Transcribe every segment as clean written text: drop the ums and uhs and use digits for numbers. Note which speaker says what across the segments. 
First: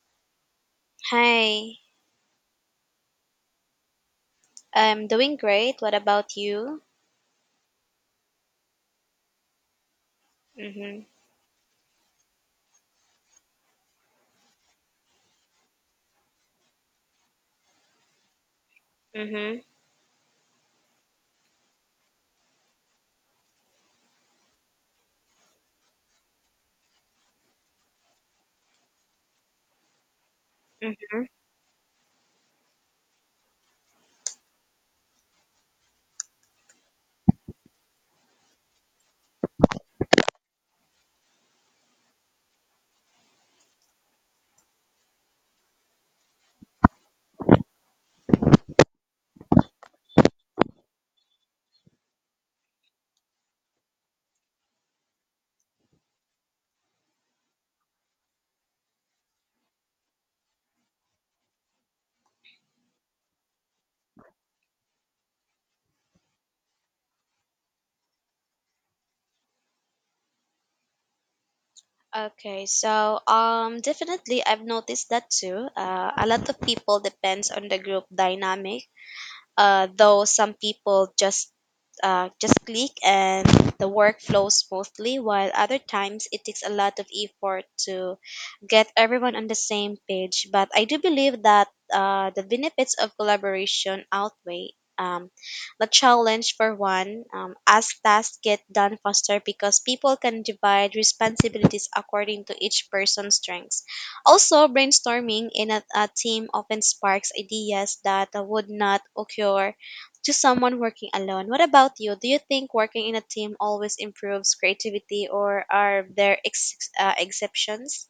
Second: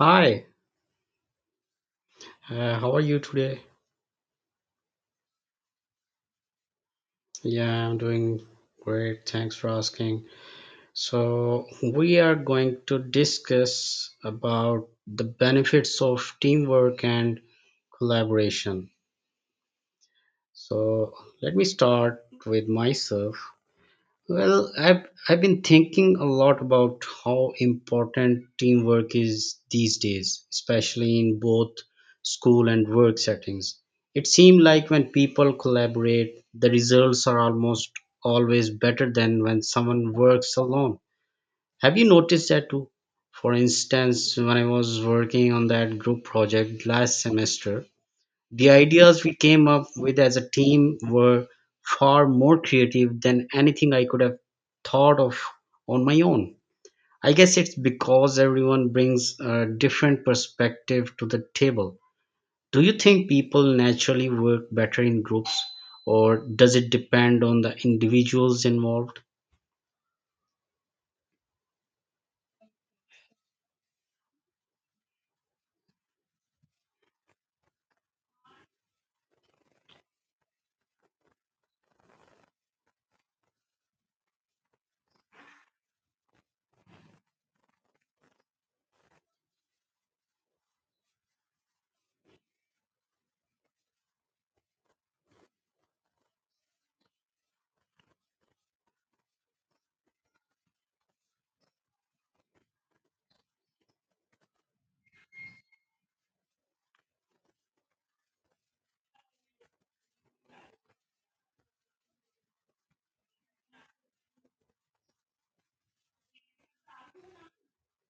Speaker 1: Hi,
Speaker 2: Hi,
Speaker 1: how are you today?
Speaker 2: I'm doing great. What about you?
Speaker 1: Yeah, I'm doing great. Thanks for asking.
Speaker 2: Mhm.
Speaker 1: So, we are going to discuss about the benefits of teamwork and collaboration.
Speaker 2: Mhm.
Speaker 1: So, let me start with myself. Well, I've been thinking a lot about how important teamwork is these days, especially
Speaker 2: Mhm.
Speaker 1: in both school and work settings. It seems like when people collaborate, the results are almost always better than when someone works alone. Have you noticed that too? For instance, when I was working on that group project last semester, the ideas we came up with as a team were far more creative than anything I could have thought of on my own. I guess it's because everyone brings a different perspective to the table. Do you think people naturally work better in groups, or does it depend on the individuals involved?
Speaker 2: Okay, so definitely I've noticed that too. A lot of people depends on the group dynamic. Though some people just click and the work flows smoothly, while other times it takes a lot of effort to get everyone on the same page. But I do believe that the benefits of collaboration outweigh um, the challenge for one, as tasks get done faster because people can divide responsibilities according to each person's strengths. Also, brainstorming in a team often sparks ideas that would not occur to someone working alone. What about you? Do you think working in a team always improves creativity, or are there exceptions?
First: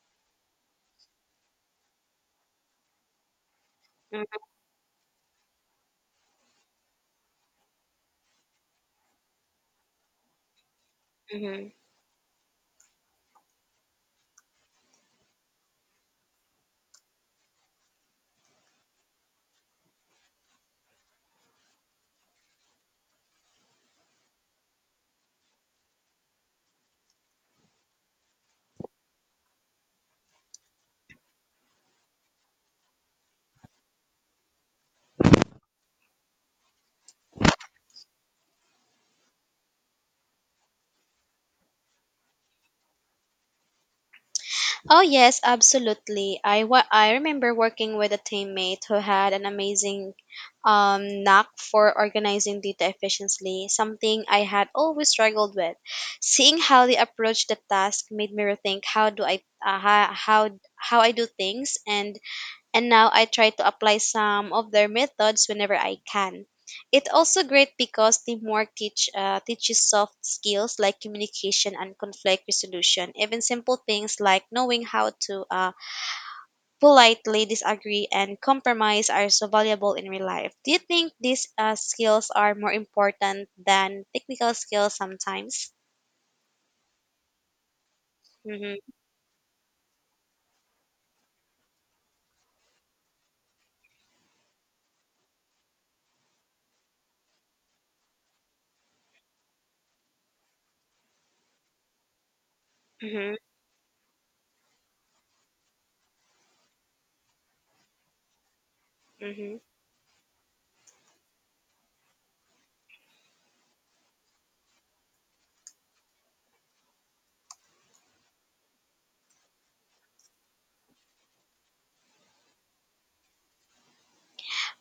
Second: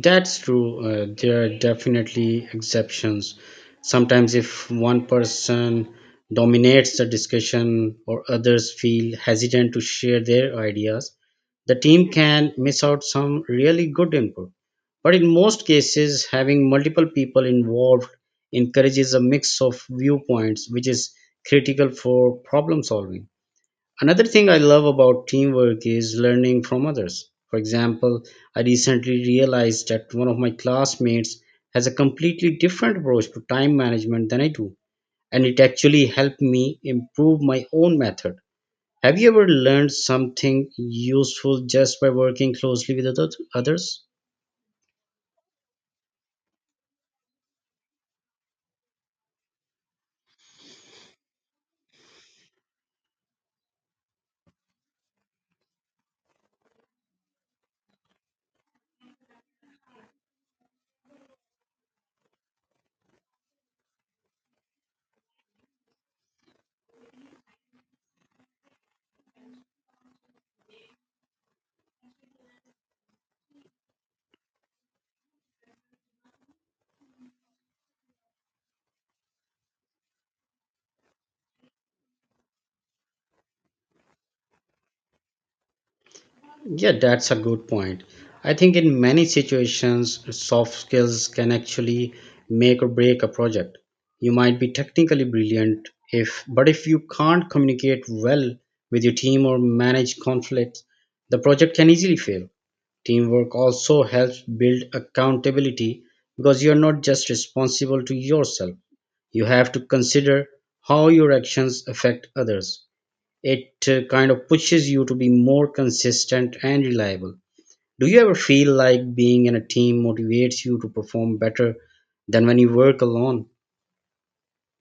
Speaker 1: That's true. There are definitely exceptions. Sometimes, if one person dominates the discussion or others feel hesitant to share their ideas,
Speaker 2: Mhm.
Speaker 1: the team can miss out some really good input. But in most cases, having multiple people involved encourages a mix of viewpoints, which is critical for problem solving. Another thing I love about teamwork is learning from others. For example, I recently realized that one of my classmates has a completely different approach to time management than I do, and it actually helped me improve my own method. Have you ever learned something useful just by working closely with others?
Speaker 2: Oh yes, absolutely. I remember working with a teammate who had an amazing knack for organizing data efficiently, something I had always struggled with. Seeing how they approached the task made me rethink how how I do things, and now I try to apply some of their methods whenever I can. It also great because teamwork teach teaches soft skills like communication and conflict resolution. Even simple things like knowing how to politely disagree and compromise are so valuable in real life. Do you think these skills are more important than technical skills sometimes?
Speaker 1: Yeah, that's a good point. I think
Speaker 2: Mm-hmm,
Speaker 1: in many situations, soft skills can actually make or break a project. You might be technically brilliant if but if you can't communicate well with your team or manage conflicts, the project can easily fail.
Speaker 2: mm-hmm,
Speaker 1: Teamwork also helps build accountability because you're not just responsible to yourself. You
Speaker 2: mm-hmm.
Speaker 1: have to consider how your actions affect others. It kind of pushes you to be more consistent and reliable. Do you ever feel like being in a team motivates you to perform better than when you work alone?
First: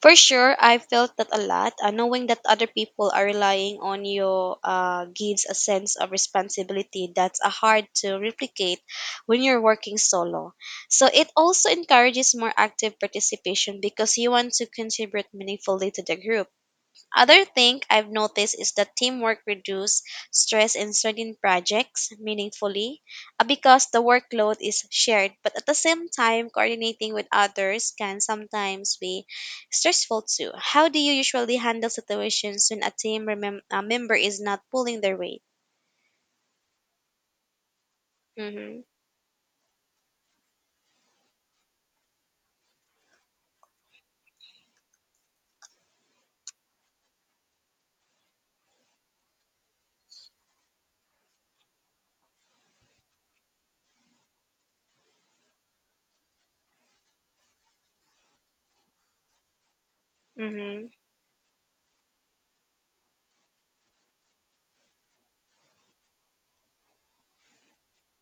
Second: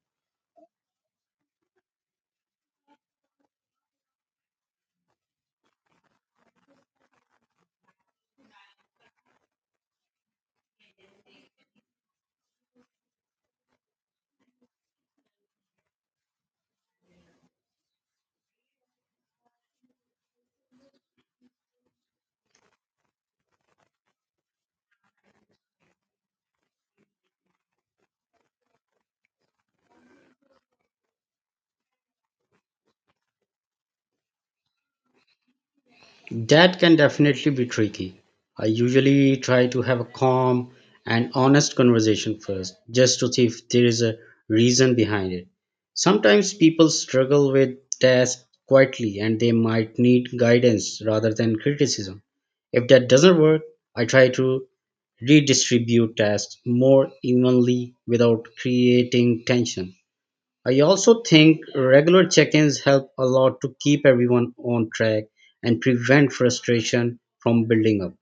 Speaker 2: For sure, I felt that a lot. Knowing that other people are relying on you gives a sense of responsibility that's hard to replicate when you're working solo. So it also encourages more active participation because you want to contribute meaningfully to the group. Other thing I've noticed is that teamwork reduces stress in certain projects meaningfully because the workload is shared. But at the same time, coordinating with others can sometimes be stressful too. How do you usually handle situations when a member is not pulling their weight?
Speaker 1: That can definitely be tricky. I
Speaker 2: Mm-hmm.
Speaker 1: usually try to have a calm and honest conversation first, just to see if there is a reason behind it. Sometimes people struggle with tasks quietly and they might need guidance rather than criticism. If that doesn't work, I try to redistribute tasks more evenly without creating tension. I
Speaker 2: Mm-hmm.
Speaker 1: also think regular check ins help a lot to keep everyone on track and prevent frustration from building up.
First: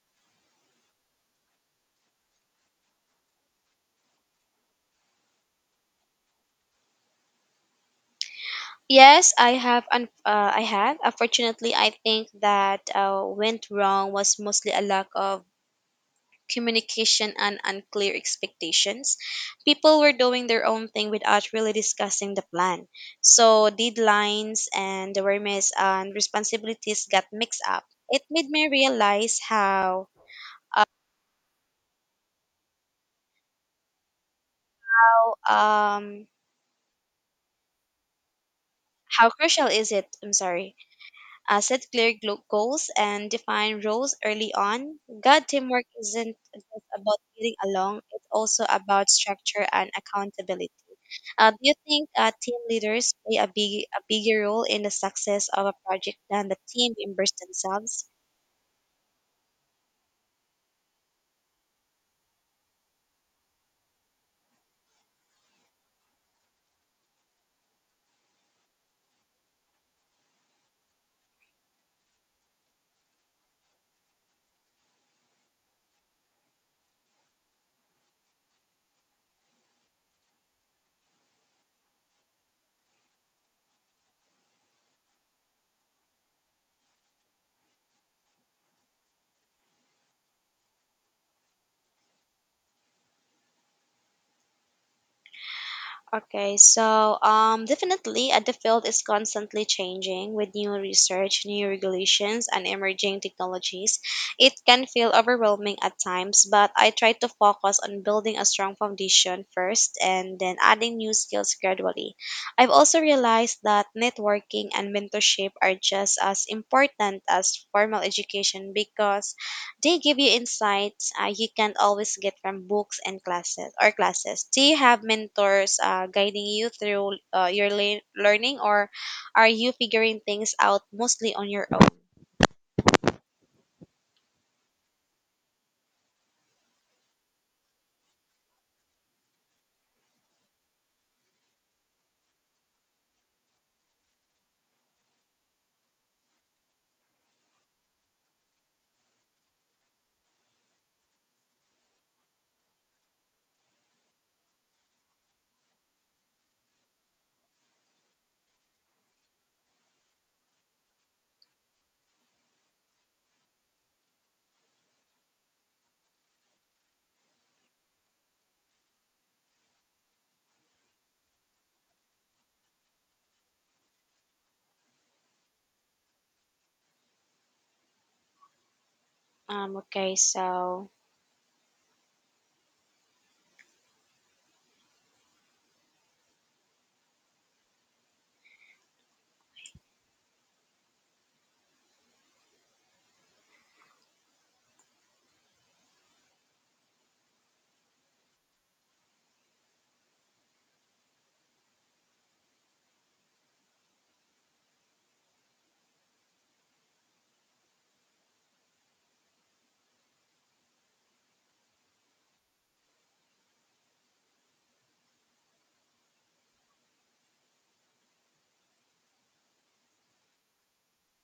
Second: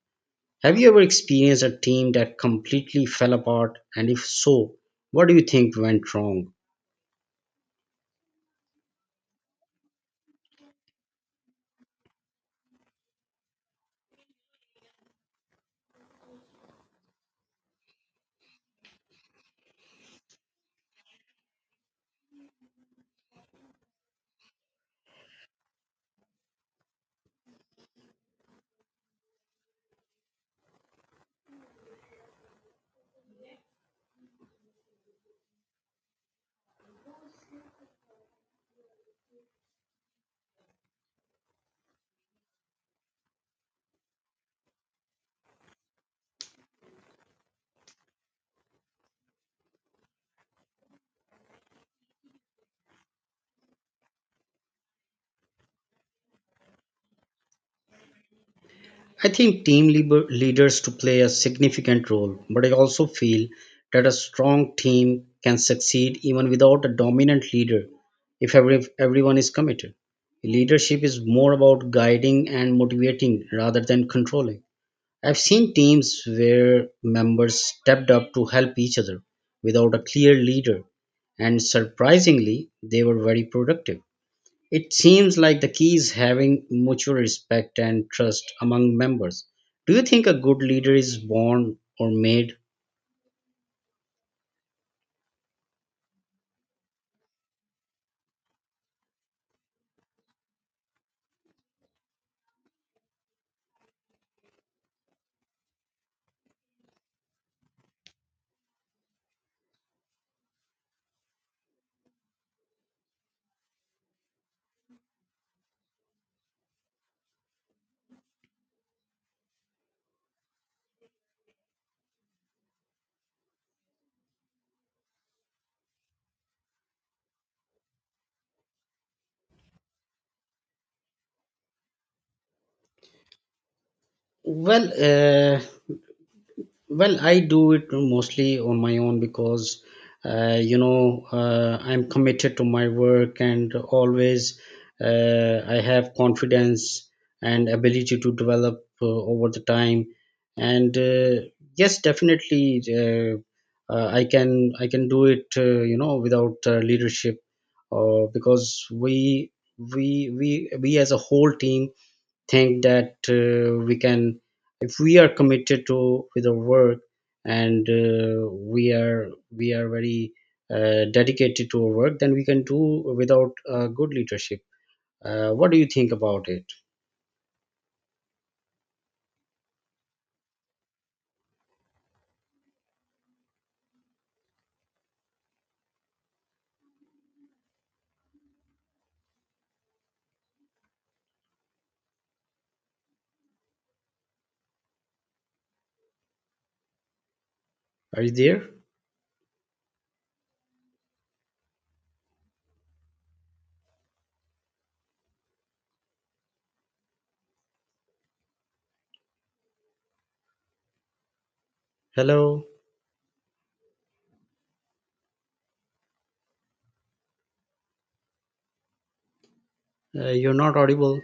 Speaker 1: Have you ever experienced a team that completely fell apart? And if so, what do you think went wrong?
Speaker 2: Yes, I have. I have. Unfortunately, I think that went wrong was mostly a lack of communication, and unclear expectations. People were doing their own thing without really discussing the plan. So deadlines and awareness and responsibilities got mixed up. It made me realize how um how crucial is it? I'm sorry, set clear goals and define roles early on. Good teamwork isn't just about getting along, it's also about structure and accountability. Do you think team leaders play a bigger role in the success of a project than the team members themselves?
Speaker 1: I think leaders to play a significant role, but I also feel that a strong team can succeed even without a dominant leader if everyone is committed. Leadership is more about guiding and motivating rather than controlling. I've seen teams where members stepped up to help each other without a clear leader, and surprisingly, they were very productive. It seems like the key is having mutual respect and trust among members. Do you think a good leader is born or made?
Speaker 2: Definitely, the field is constantly changing with new research, new regulations, and emerging technologies. It can feel overwhelming at times, but I try to focus on building a strong foundation first and then adding new skills gradually. I've also realized that networking and mentorship are just as important as formal education because they give you insights you can't always get from books and classes or classes. Do you have mentors guiding you through your learning, or are you figuring things out mostly on your own?
Speaker 1: Well, uh, Well, I do it mostly on my own because, I'm committed to my work and always I have confidence and ability to develop over the time. And yes, definitely, I can do it, without leadership, because we as a whole team think that we can, if we are committed to with our work and we are very dedicated to our work, then we can do without good leadership. What do you think about it?
Speaker 2: Okay. So,
Speaker 1: Are you there? Hello? You're not audible.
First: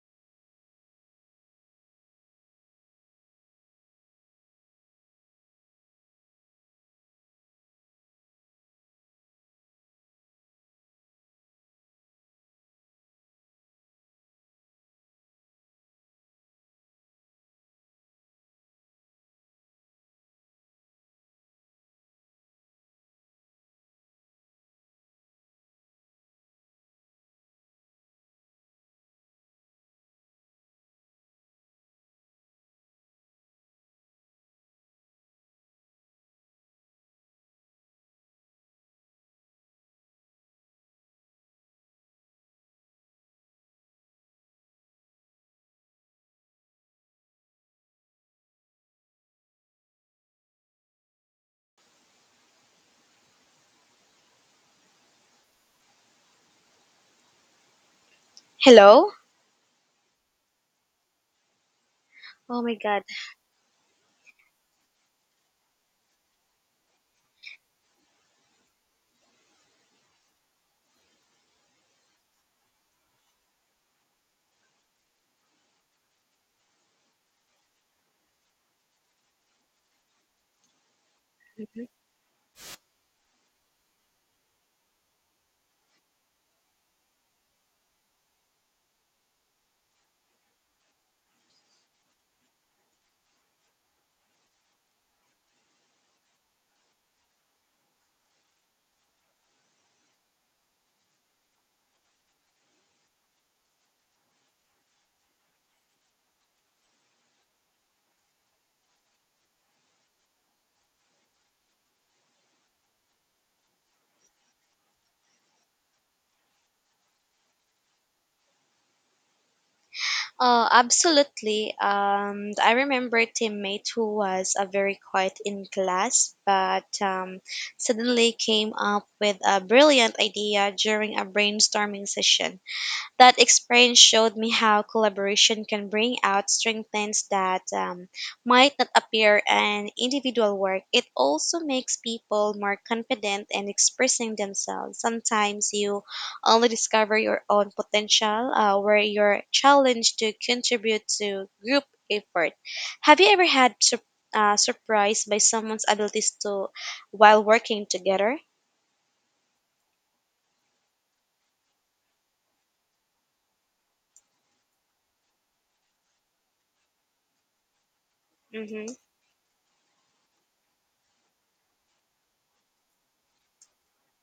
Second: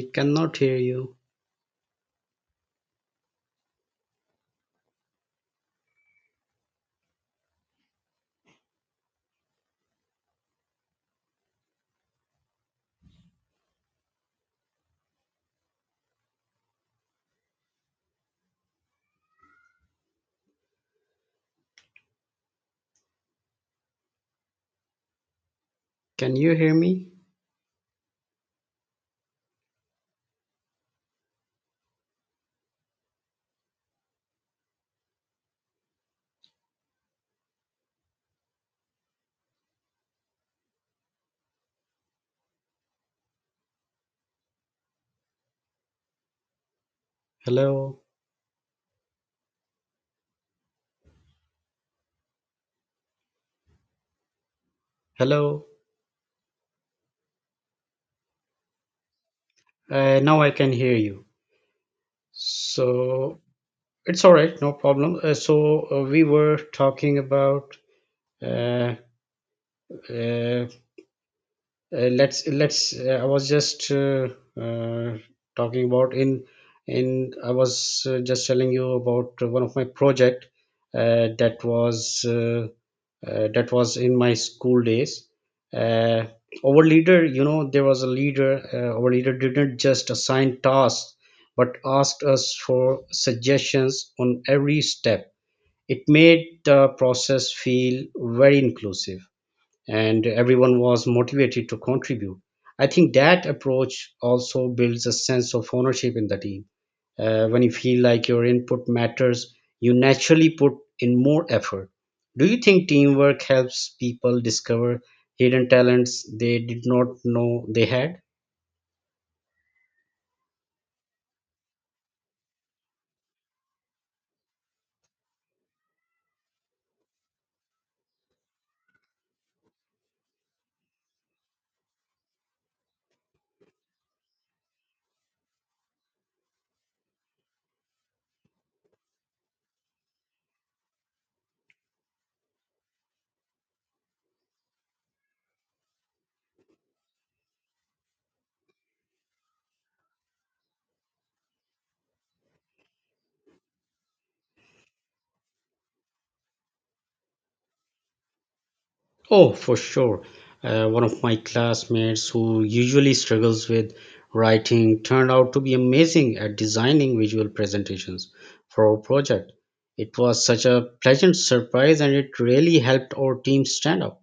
Speaker 1: I cannot hear you. Can you hear me? Hello? Hello?
Speaker 2: hello.
Speaker 1: Now I can hear you.
Speaker 2: Oh my God.
Speaker 1: So, it's all right, no problem. So, we were talking about, uh, uh, let's I was just uh, talking about in I was just telling you about one of my project. That was that was in my school days. Uh, our leader, you know, there was a leader. Our leader didn't just assign tasks but asked us for suggestions on every step. It made the process feel very inclusive and everyone was motivated to contribute. I think that approach also builds a sense of ownership in the team. When you feel like your input matters, you naturally put in more effort. Do you think teamwork helps people discover hidden talents they did not know they had?
Speaker 2: Oh, absolutely. I remember a teammate who was very quiet in class, but suddenly came up with a brilliant idea during a brainstorming session. That experience showed me how collaboration can bring out strengths that might not appear in individual work. It also makes people more confident in expressing themselves. Sometimes you only discover your own potential where you're challenged to contribute to group effort. Have you ever surprised by someone's abilities to while working together?
Speaker 1: Oh, for sure. One of my classmates who usually struggles with writing turned out to be amazing at designing visual presentations
Speaker 2: Mm-hmm,
Speaker 1: for our project. It was such a pleasant surprise and it really helped our team stand out.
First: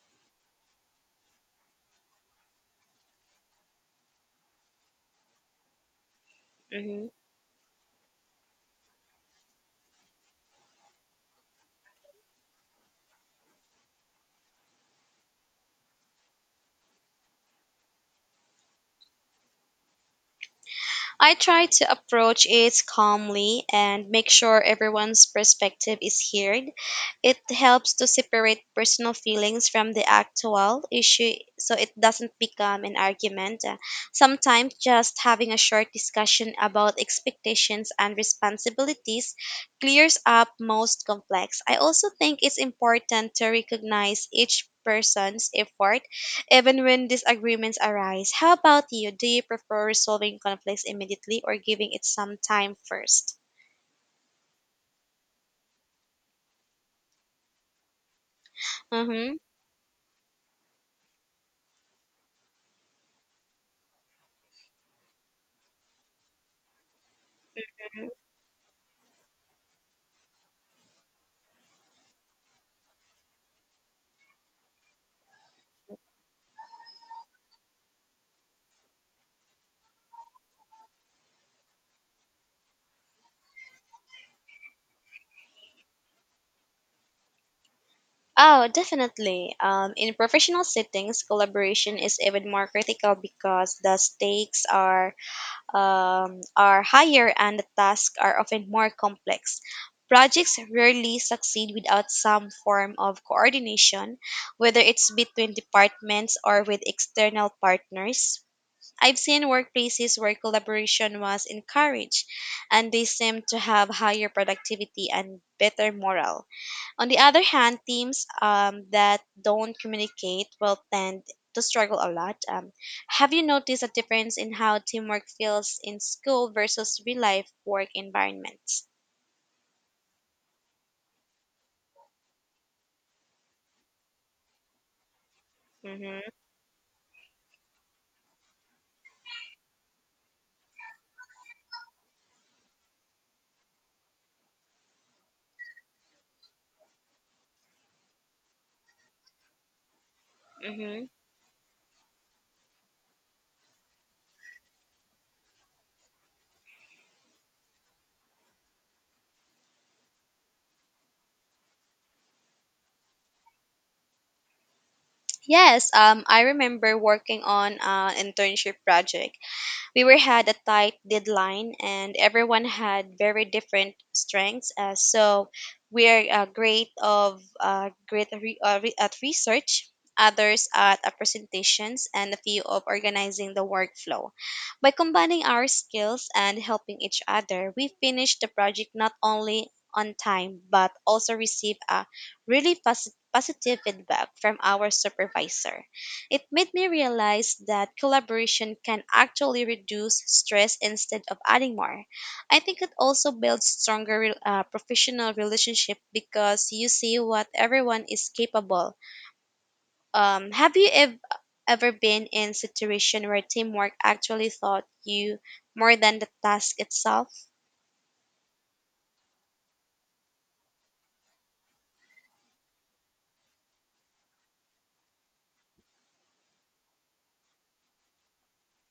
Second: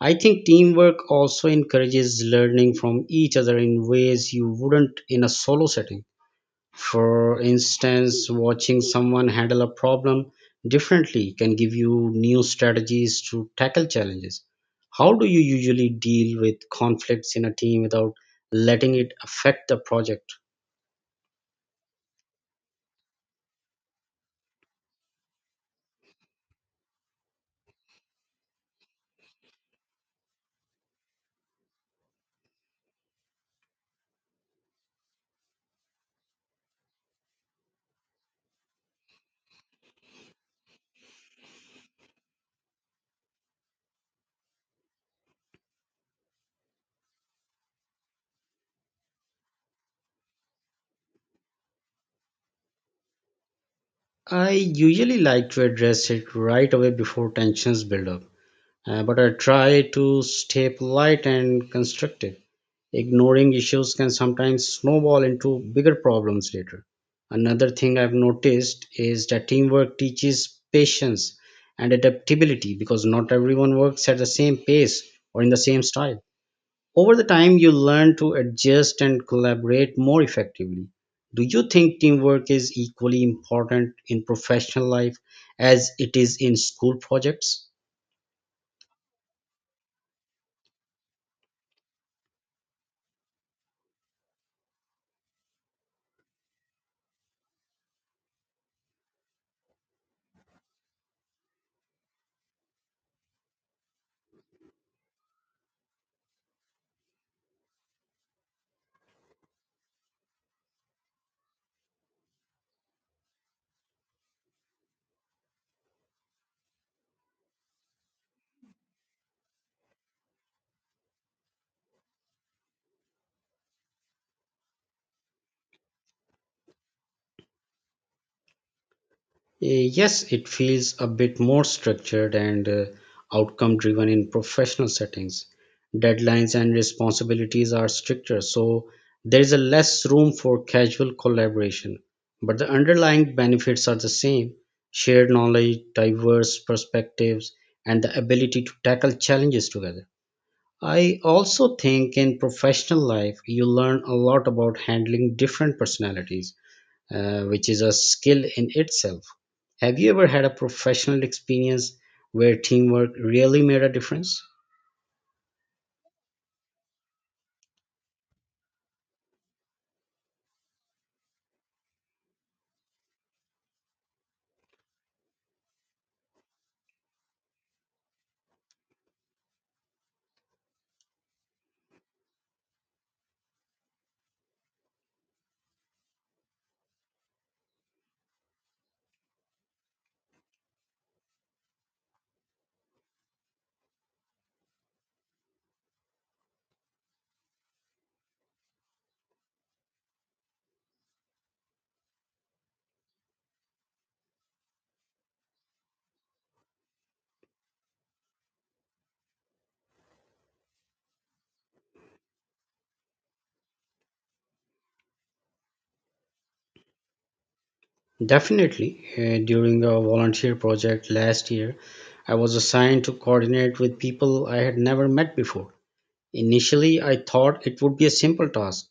Speaker 1: I think teamwork also encourages learning from each other in ways you wouldn't in a solo setting.
Speaker 2: mm-hmm.
Speaker 1: For instance, watching someone handle a problem differently can give you new strategies to tackle challenges. How do you usually deal with conflicts in a team without letting it affect the project?
Speaker 2: I try to approach it calmly and make sure everyone's perspective is heard. It helps to separate personal feelings from the actual issue so it doesn't become an argument. Sometimes just having a short discussion about expectations and responsibilities clears up most complex. I also think it's important to recognize each person's effort even when disagreements arise. How about you? Do you prefer resolving conflicts immediately or giving it some time first?
Speaker 1: I usually like to address it right away before tensions build up. But I
Speaker 2: Mm-hmm.
Speaker 1: try to stay polite and constructive. Ignoring issues can sometimes snowball into bigger problems later. Another thing I've noticed is that teamwork teaches patience and adaptability because not everyone works at the same pace or in the same style. Over the time, you learn to adjust and collaborate more effectively. Do you think teamwork is equally important in professional life as it is in school projects?
Speaker 2: Oh, definitely. In professional settings, collaboration is even more critical because the stakes are higher and the tasks are often more complex. Projects rarely succeed without some form of coordination, whether it's between departments or with external partners. I've seen workplaces where collaboration was encouraged, and they seem to have higher productivity and better morale. On the other hand, teams that don't communicate will tend to struggle a lot. Have you noticed a difference in how teamwork feels in school versus real life work environments?
Speaker 1: Yes, it feels a bit more structured and outcome driven in professional settings.
Speaker 2: Mm-hmm,
Speaker 1: Deadlines and responsibilities are stricter, so there is a less room for casual collaboration. But the underlying benefits are the same: shared knowledge, diverse perspectives, and the ability to tackle challenges together.
Speaker 2: mm-hmm.
Speaker 1: I also think in professional life, you learn a lot about handling different personalities, which is a skill in itself. Have you ever had a professional experience where teamwork really made a difference?
Speaker 2: Yes, I remember working on an internship project. We were had a tight deadline, and everyone had very different strengths. So we're great of great at re- re- at research, others at presentations, and a few of organizing the workflow. By combining our skills and helping each other, we finished the project not only on time but also received a really positive feedback from our supervisor. It made me realize that collaboration can actually reduce stress instead of adding more. I think it also builds stronger professional relationship because you see what everyone is capable. Have you ever been in situation where teamwork actually taught you more than the task itself?
Speaker 1: Definitely. During a volunteer project last year, I was assigned to coordinate with people I had never met before. Initially, I thought it would be a simple task,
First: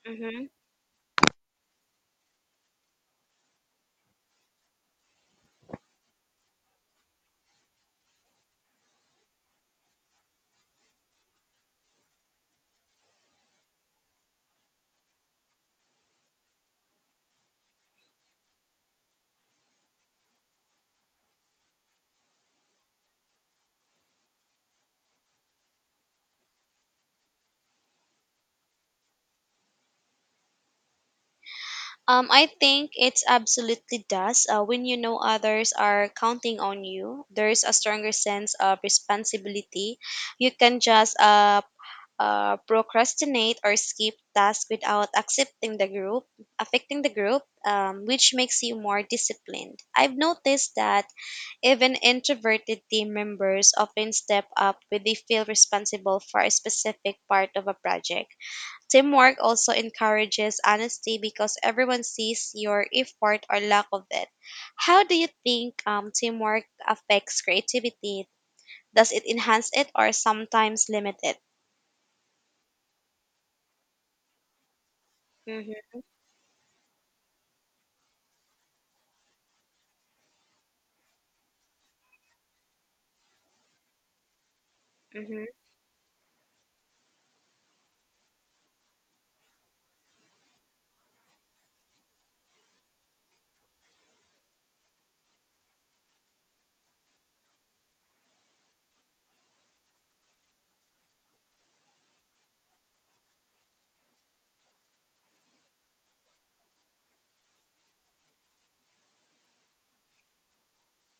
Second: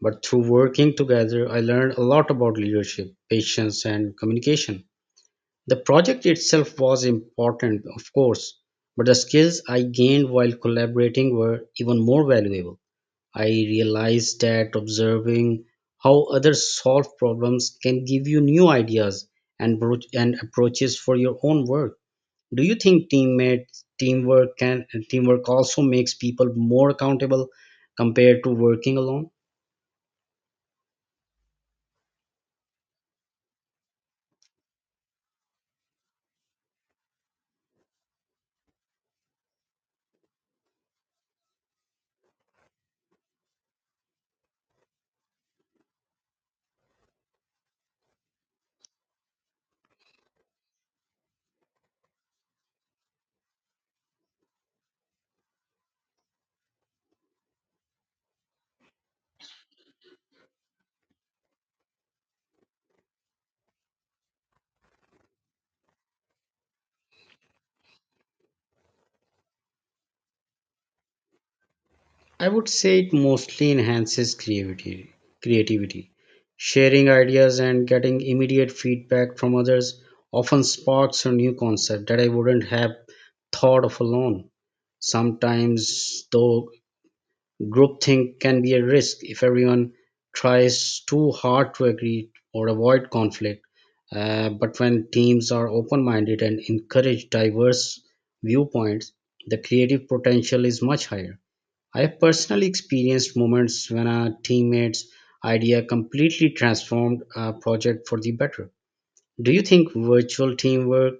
Speaker 1: but through working together, I learned a lot about leadership, patience, and communication. The project itself was important, of course, but the skills I gained while collaborating were even more valuable. I realized that observing how others solve problems can give you new ideas and, and approaches for your own work. Do you think teammates teamwork also makes people more accountable compared to working alone?
Speaker 2: I think it's absolutely does. When you know others are counting on you, there's a stronger sense of responsibility. You can just procrastinate or skip tasks without affecting the group, which makes you more disciplined. I've noticed that even introverted team members often step up when they feel responsible for a specific part of a project. Teamwork also encourages honesty because everyone sees your effort or lack of it. How do you think teamwork affects creativity? Does it enhance it or sometimes limit it?
Speaker 1: I would say it mostly enhances
Speaker 2: hmm
Speaker 1: creativity. Sharing ideas and getting immediate feedback from others often sparks a new concept that I wouldn't have thought of alone.
Speaker 2: hmm
Speaker 1: Sometimes, though, groupthink can be a risk if everyone tries too hard to agree or avoid conflict. But when teams are open minded and encourage diverse viewpoints, the creative potential is much higher. I have personally experienced moments when a teammate's idea completely transformed a project for the better. Do you think virtual teamwork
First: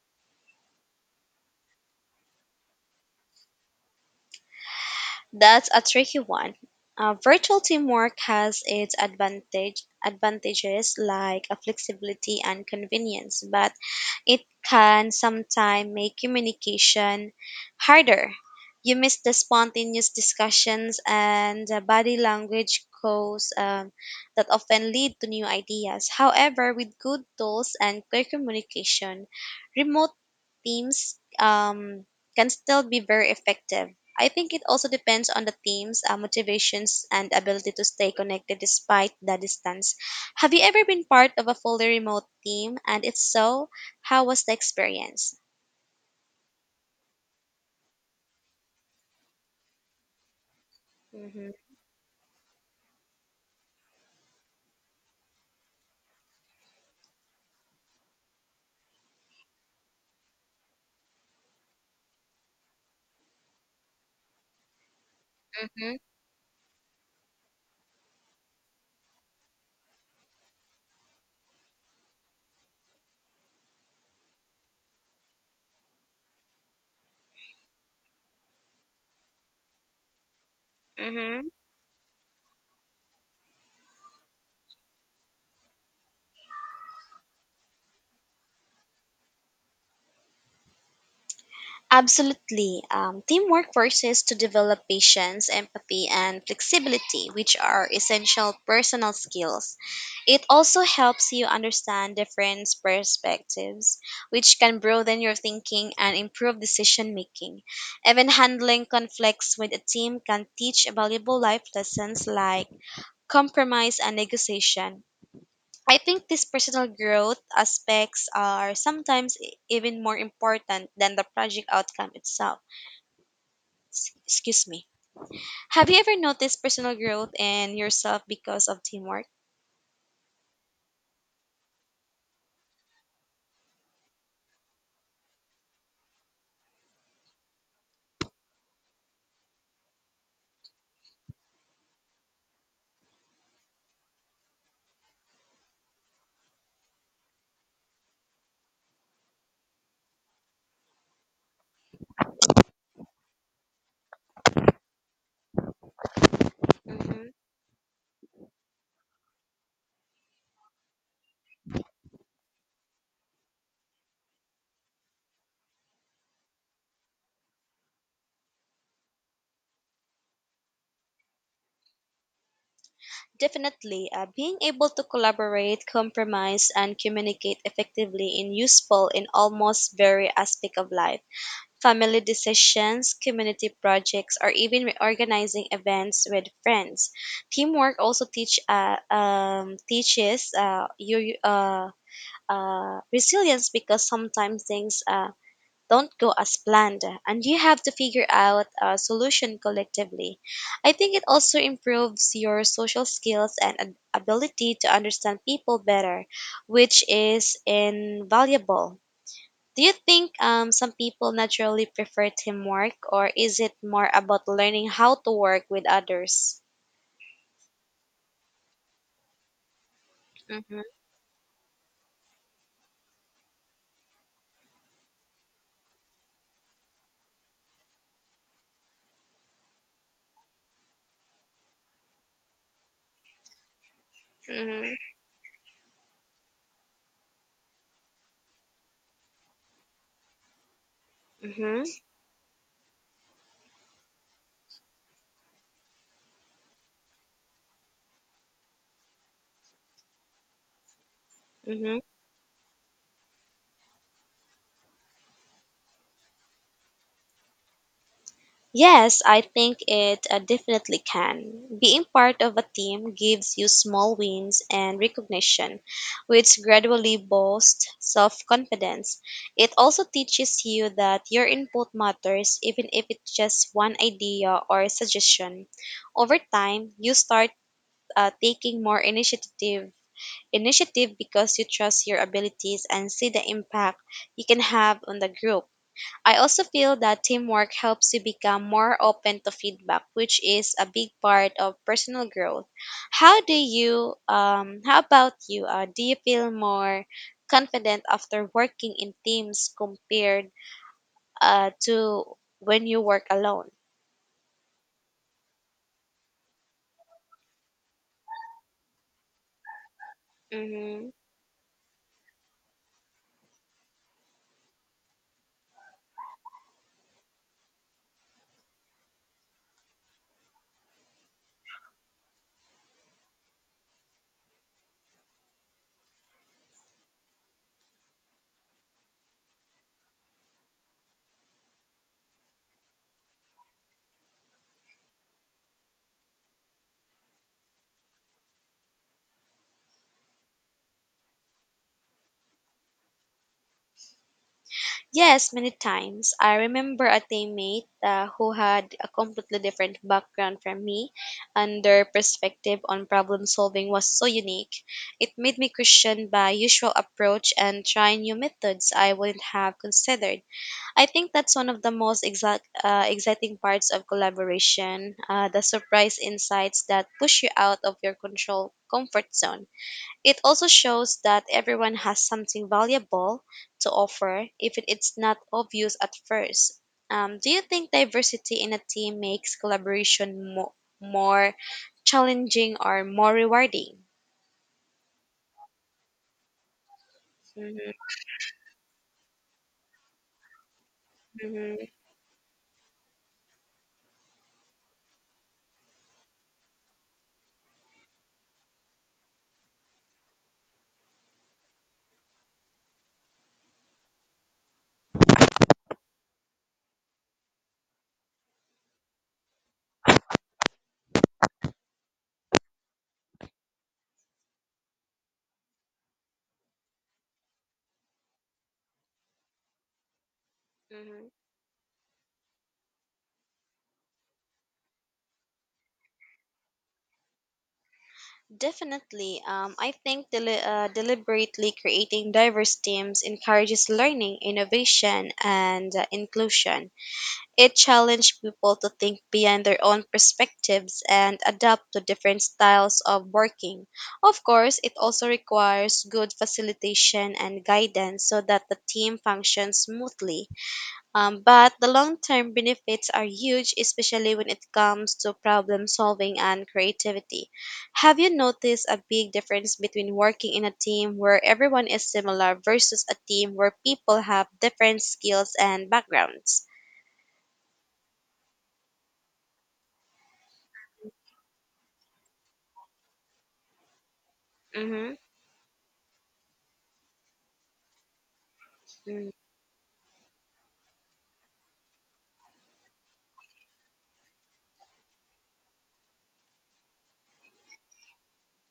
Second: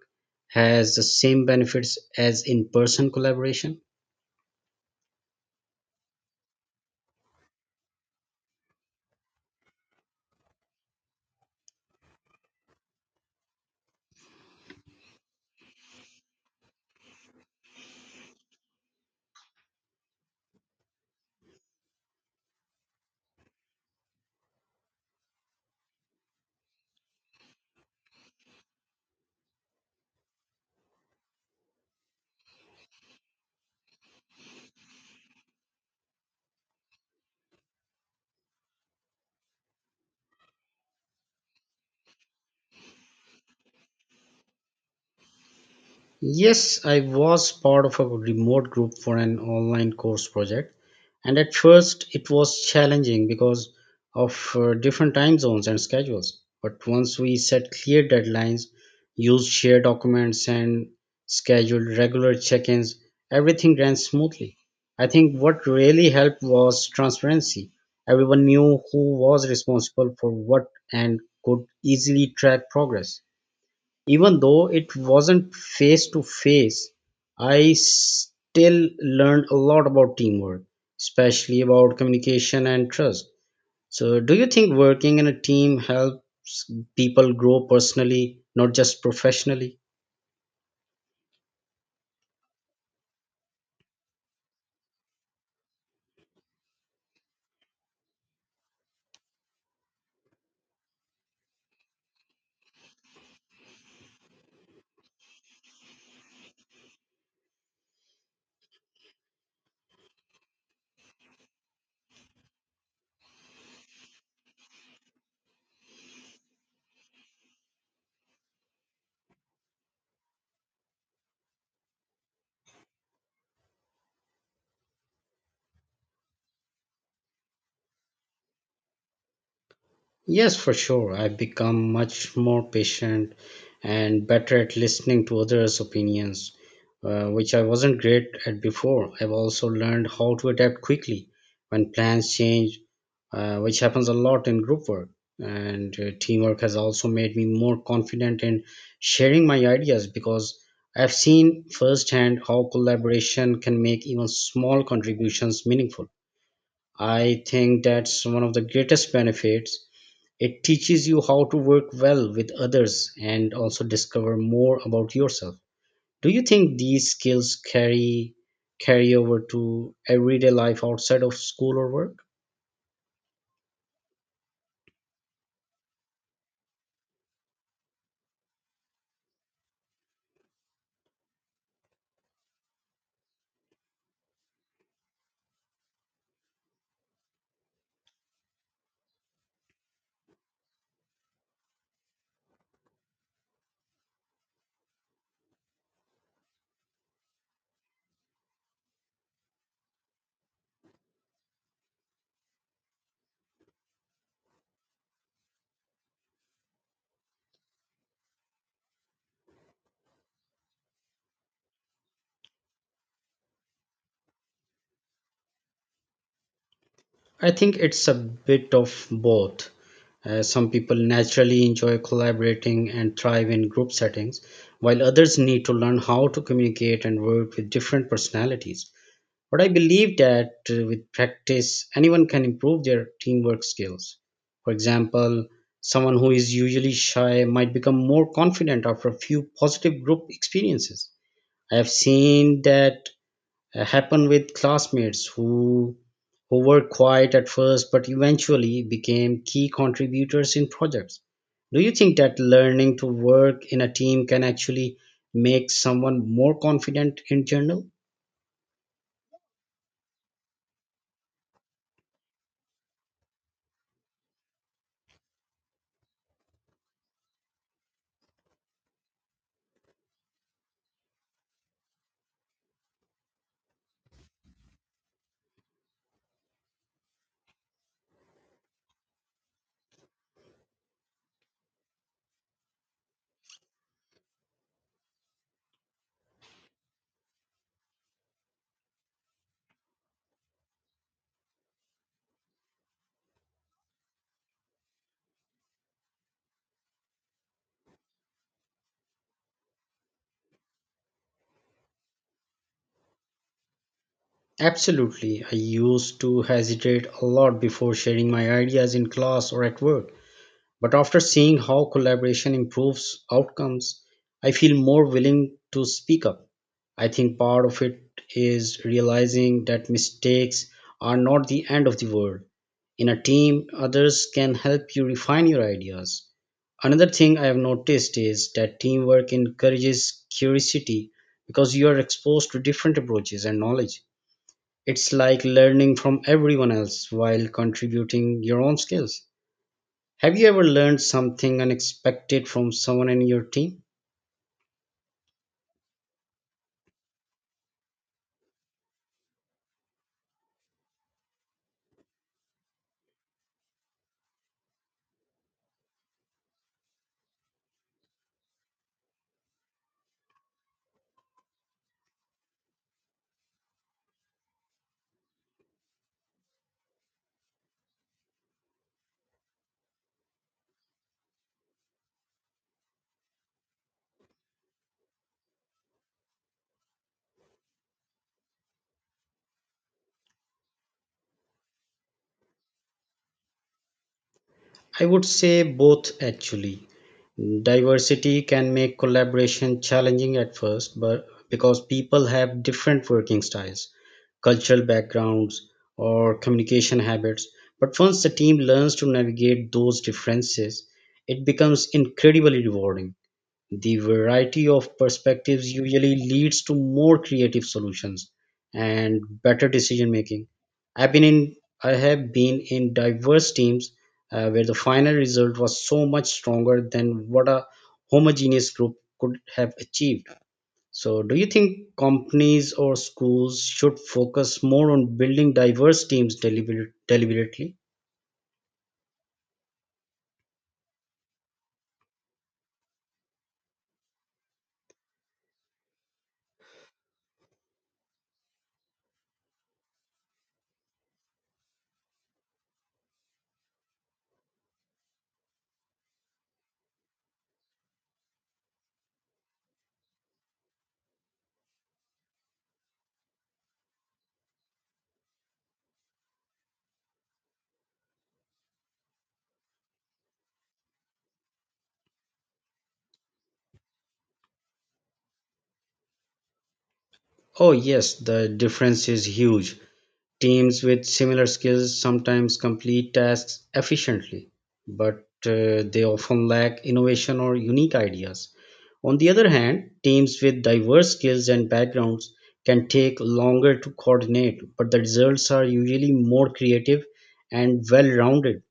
Speaker 1: has the same benefits as in person collaboration?
Speaker 2: That's a tricky one. Uh, virtual teamwork has its advantages like flexibility and convenience, but it can sometimes make communication harder. You miss the spontaneous discussions and the body language cues that often lead to new ideas. However, with good tools and clear communication, remote teams can still be very effective. I think it also depends on the team's motivations and ability to stay connected despite the distance. Have you ever been part of a fully remote team? And if so, how was the experience?
Speaker 1: Yes, I was part of a remote group for an online course project, and
Speaker 2: Mm-hmm,
Speaker 1: at first it was challenging because of different time zones and schedules. But once we set clear deadlines, used shared documents, and scheduled regular check ins, everything ran smoothly. I think what
Speaker 2: mm-hmm,
Speaker 1: really helped was transparency. Everyone knew who was responsible for what and could easily track progress. Even though it wasn't face to face, I still learned a lot about teamwork,
Speaker 2: mm-hmm.
Speaker 1: especially about communication and trust. So, do you think working in a team helps people grow personally, not just professionally?
Speaker 2: Absolutely. Teamwork forces to develop patience, empathy, and flexibility, which are essential personal skills. It also helps you understand different perspectives, which can broaden your thinking and improve decision making. Even handling conflicts with a team can teach valuable life lessons like compromise and negotiation. I think these personal growth aspects are sometimes even more important than the project outcome itself. Excuse me. Have you ever noticed personal growth in yourself because of teamwork?
Speaker 1: Yes, for sure. I've become much more patient and better at listening to others' opinions, which I wasn't great at before. I've also learned how to adapt quickly when plans change, which happens a lot in group work. And teamwork has also made me more confident in sharing my ideas because I've seen firsthand how collaboration can make even small contributions meaningful.
Speaker 2: hmm
Speaker 1: I think that's one of the greatest benefits: it teaches you how to work well with others and also discover more about yourself. Do you think these skills carry over to everyday life outside of school or work?
Speaker 2: Definitely. Being able to collaborate, compromise, and communicate effectively is useful in almost every aspect of life: family decisions, community projects, or even reorganizing events with friends. Teamwork also teaches you resilience because sometimes things don't go as planned, and you have to figure out a solution collectively. I think it also improves your social skills and ability to understand people better, which is invaluable. Do you think some people naturally prefer teamwork, or is it more about learning how to work with others?
Speaker 1: I think it's a bit of both. Some
Speaker 2: Mm-hmm,
Speaker 1: people naturally enjoy collaborating and thrive in group settings, while others need to learn how to communicate and work with different personalities. But I believe that, with practice, anyone can improve their teamwork skills. For
Speaker 2: mm-hmm,
Speaker 1: example, someone who is usually shy might become more confident after a few positive group experiences. I
Speaker 2: mm-hmm,
Speaker 1: have seen that happen with classmates who were quiet at first but eventually became key contributors in projects. Do you
Speaker 2: mm-hmm.
Speaker 1: think that learning to work in a team can actually make someone more confident in general?
Speaker 2: Yes, I think it definitely can. Being part of a team gives you small wins and recognition, which gradually boosts self confidence. It also teaches you that your input matters, even if it's just one idea or suggestion. Over time, you start taking more initiative because you trust your abilities and see the impact you can have on the group. I also feel that teamwork helps you become more open to feedback, which is a big part of personal growth. How about you? Do you feel more confident after working in teams compared to when you work alone?
Speaker 1: Absolutely. I used to hesitate a lot before sharing my ideas in class or at work, but
Speaker 2: Mhm.
Speaker 1: after seeing how collaboration improves outcomes, I feel more willing to speak up. I think part of it is realizing that mistakes are not the end of the world. In a team, others can help you refine your ideas. Another thing I have noticed is that teamwork encourages curiosity because you are exposed to different approaches and knowledge. It's like learning from everyone else while contributing your own skills. Have you ever learned something unexpected from someone in your team?
Speaker 2: Yes, many times. I remember a teammate who had a completely different background from me, and their perspective on problem solving was so unique. It made me question my usual approach and try new methods I wouldn't have considered. I think that's one of the most exciting parts of collaboration, the surprise insights that push you out of your control comfort zone. It also shows that everyone has something valuable to offer, if it's not obvious at first. Do you think diversity in a team makes collaboration more challenging or more rewarding?
Speaker 1: I would say both, actually.
Speaker 2: Mhm,
Speaker 1: Diversity can make collaboration challenging at first, but because
Speaker 2: mhm,
Speaker 1: people have different working styles, cultural backgrounds, or communication habits. But once the team learns to navigate those differences, it becomes incredibly rewarding. The variety of perspectives usually leads to more creative solutions and better decision making. I've been in I have been in diverse teams, where the final result was so much stronger than what a homogeneous group could have achieved. So,
Speaker 2: mhm.
Speaker 1: do you think companies or schools should focus more on building diverse teams deliberately?
Speaker 2: Definitely. Um, I think deliberately creating diverse teams encourages learning, innovation, and inclusion. It challenged people to think beyond their own perspectives and adapt to different styles of working. Of course, it also requires good facilitation and guidance so that the team functions smoothly. But the long term benefits are huge, especially when it comes to problem solving and creativity. Have you noticed a big difference between working in a team where everyone is similar versus a team where people have different skills and backgrounds?
Speaker 1: Oh, yes, the difference is huge. Teams with similar skills sometimes complete tasks efficiently,
Speaker 2: Mm-hmm.
Speaker 1: but they often lack innovation or unique ideas. On the
Speaker 2: Mm-hmm.
Speaker 1: other hand, teams with diverse skills and backgrounds can take longer to coordinate, but the results are usually more creative and well rounded.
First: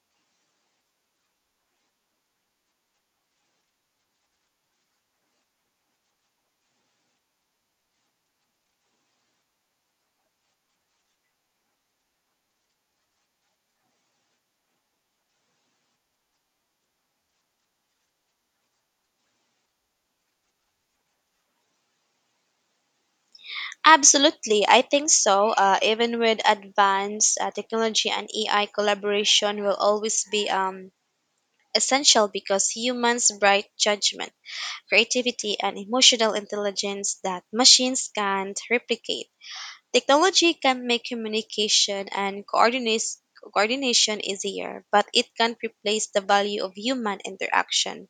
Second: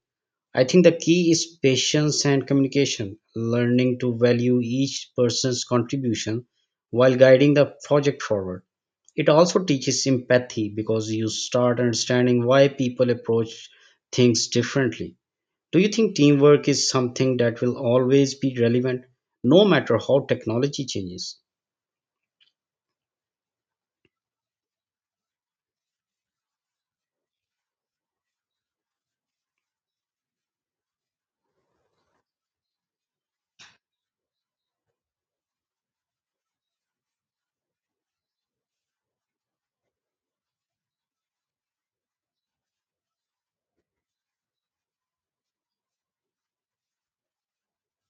Speaker 1: I think the key is patience and communication, learning to value each person's contribution while guiding the project forward. It also teaches empathy because you start understanding why people approach things differently. Do you think teamwork is something that will always be relevant, no matter how technology changes?
Speaker 2: Absolutely, I think so. Even with advanced technology and AI, collaboration will always be essential because humans' bright judgment, creativity, and emotional intelligence that machines can't replicate. Technology can make communication and coordinate coordination easier, but it can't replace the value of human interaction.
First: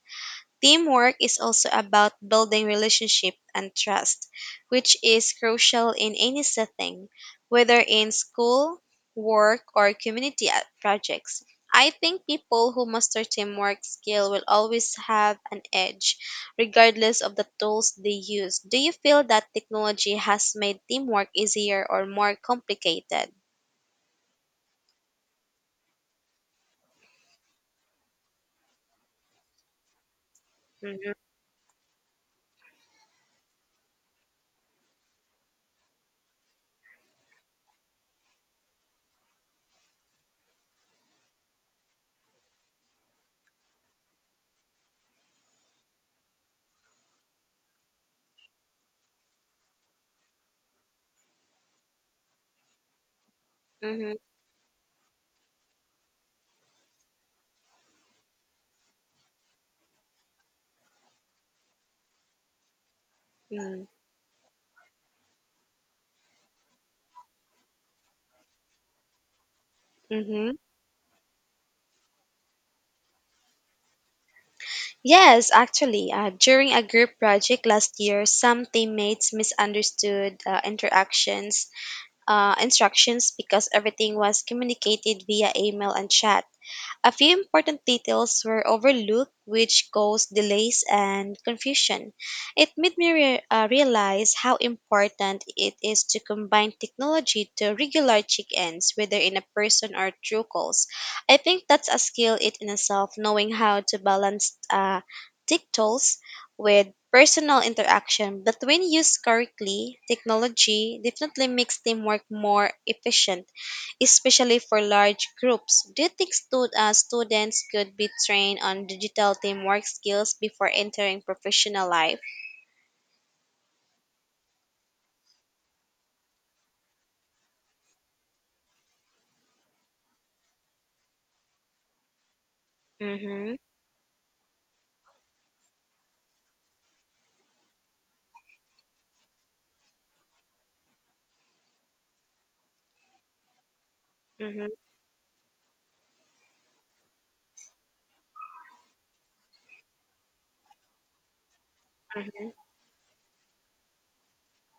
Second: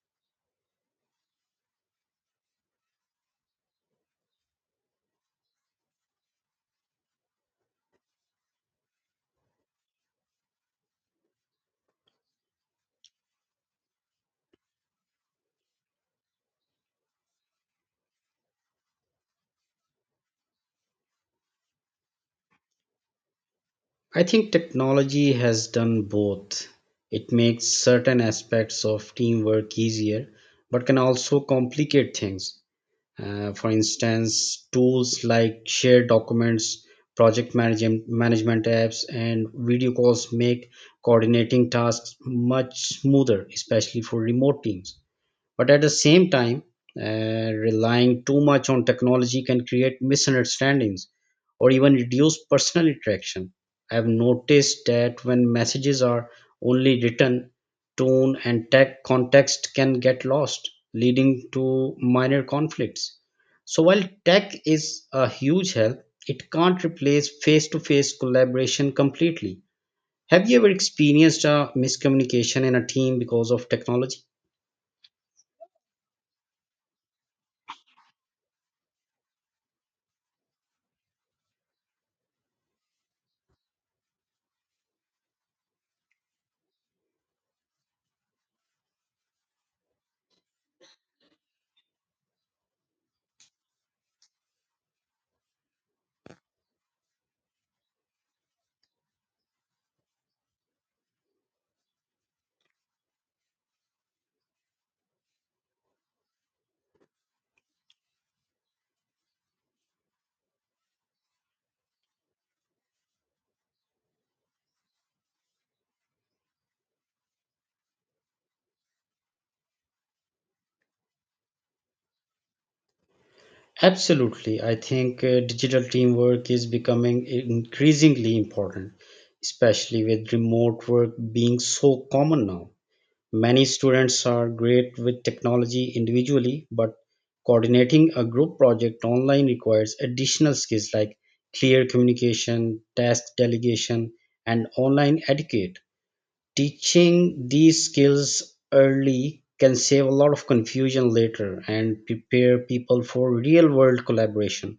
Speaker 2: Teamwork is also about building relationship and trust, which is crucial in any setting, whether in school, work, or community projects. I think people who master teamwork skill will always have an edge, regardless of the tools they use. Do you feel that technology has made teamwork easier or more complicated?
Speaker 1: I think technology has done both. It makes certain aspects of teamwork easier, but can
Speaker 2: Mm-hmm.
Speaker 1: also complicate things. For instance, tools like shared documents, project management, management apps, and video calls make coordinating tasks much smoother, especially for remote teams. But at the same time, relying too much on technology can create misunderstandings or even reduce personal interaction. I have noticed that when messages are only written, tone and tech context can get lost, leading to minor conflicts.
Speaker 2: Mm-hmm.
Speaker 1: So while tech is a huge help, it can't replace face-to-face collaboration completely. Have
Speaker 2: Mm-hmm.
Speaker 1: you ever experienced a miscommunication in a team because of technology?
Speaker 2: Yes, actually, during a group project last year, some teammates misunderstood interactions instructions because everything was communicated via email and chat. A few important details were overlooked, which caused delays and confusion. It made me realize how important it is to combine technology to regular check-ins, whether in a person or through calls. I think that's a skill it in itself, knowing how to balance tech tools with personal interaction. But when used correctly, technology definitely makes teamwork more efficient, especially for large groups. Do you think students could be trained on digital teamwork skills before entering professional life?
Speaker 1: Absolutely. I think digital teamwork is becoming increasingly important, especially with remote work being so common now.
Speaker 2: Mm-hmm,
Speaker 1: Many students are great with technology individually, but coordinating a group project online requires additional skills like clear communication, task delegation,
Speaker 2: mm-hmm,
Speaker 1: and online etiquette. Teaching these skills early can save a lot of confusion later and
Speaker 2: mm-hmm.
Speaker 1: prepare people for real world collaboration.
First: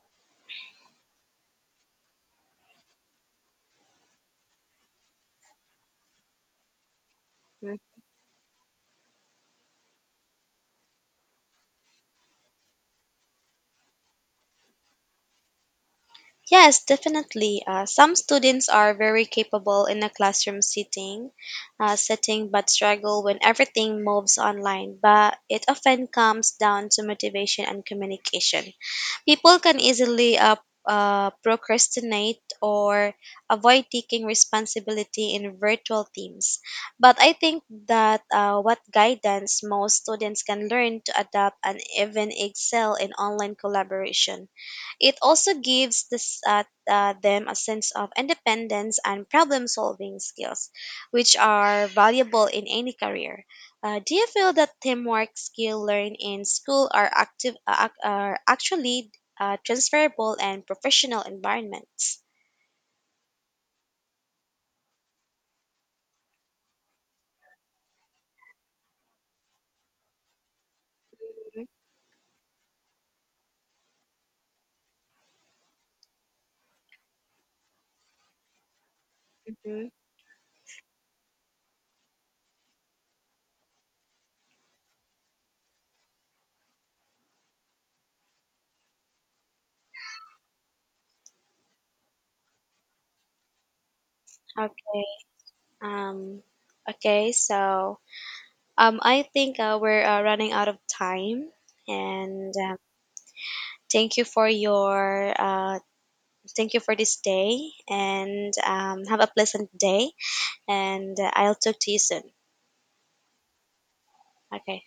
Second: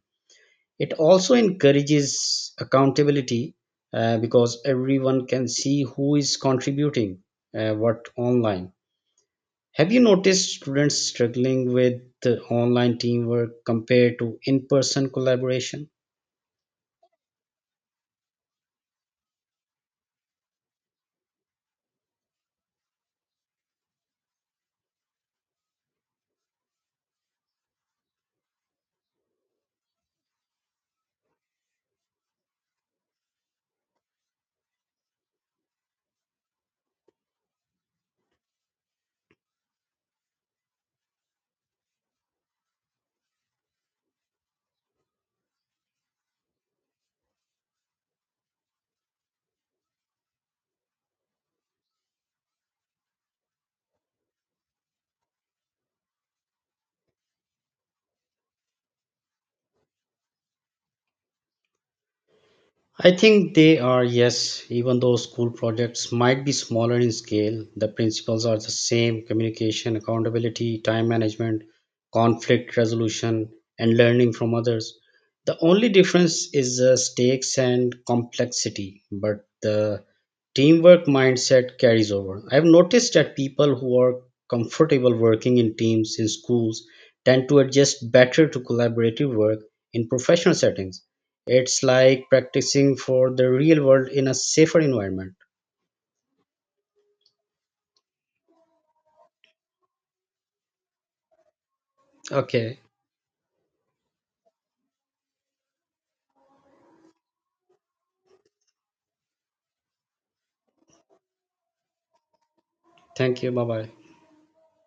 Speaker 1: It also encourages accountability, because everyone can see who is contributing
Speaker 2: Mm.
Speaker 1: what online. Have you noticed students struggling with the online teamwork compared to in person collaboration?
Speaker 2: Yes, definitely. Some students are very capable in a setting, but struggle when everything moves online. But it often comes down to motivation and communication. People can easily procrastinate or avoid taking responsibility in virtual teams. But I think that what guidance most students can learn to adapt and even excel in online collaboration. It also gives them a sense of independence and problem solving skills, which are valuable in any career. Do you feel that teamwork skill learned in school are are actually transferable and professional environments.
Speaker 1: I think they are, yes, even though school projects might be smaller in scale, the principles are the same: communication, accountability, time management, conflict resolution, and learning from others. The only difference is the stakes and complexity, but
Speaker 2: Mhm.
Speaker 1: the teamwork mindset carries over. I've noticed that people who are comfortable working in teams in schools tend to adjust better to collaborative work in professional settings. It's like practicing for the real world in a safer
Speaker 2: Okay.
Speaker 1: environment.
Speaker 2: Um, okay. So I think we're running out of time, and
Speaker 1: Okay,
Speaker 2: thank you for your thank you for this day, and have a pleasant day. And I'll talk to you soon.
Speaker 1: thank you. Bye bye.
Speaker 2: Okay.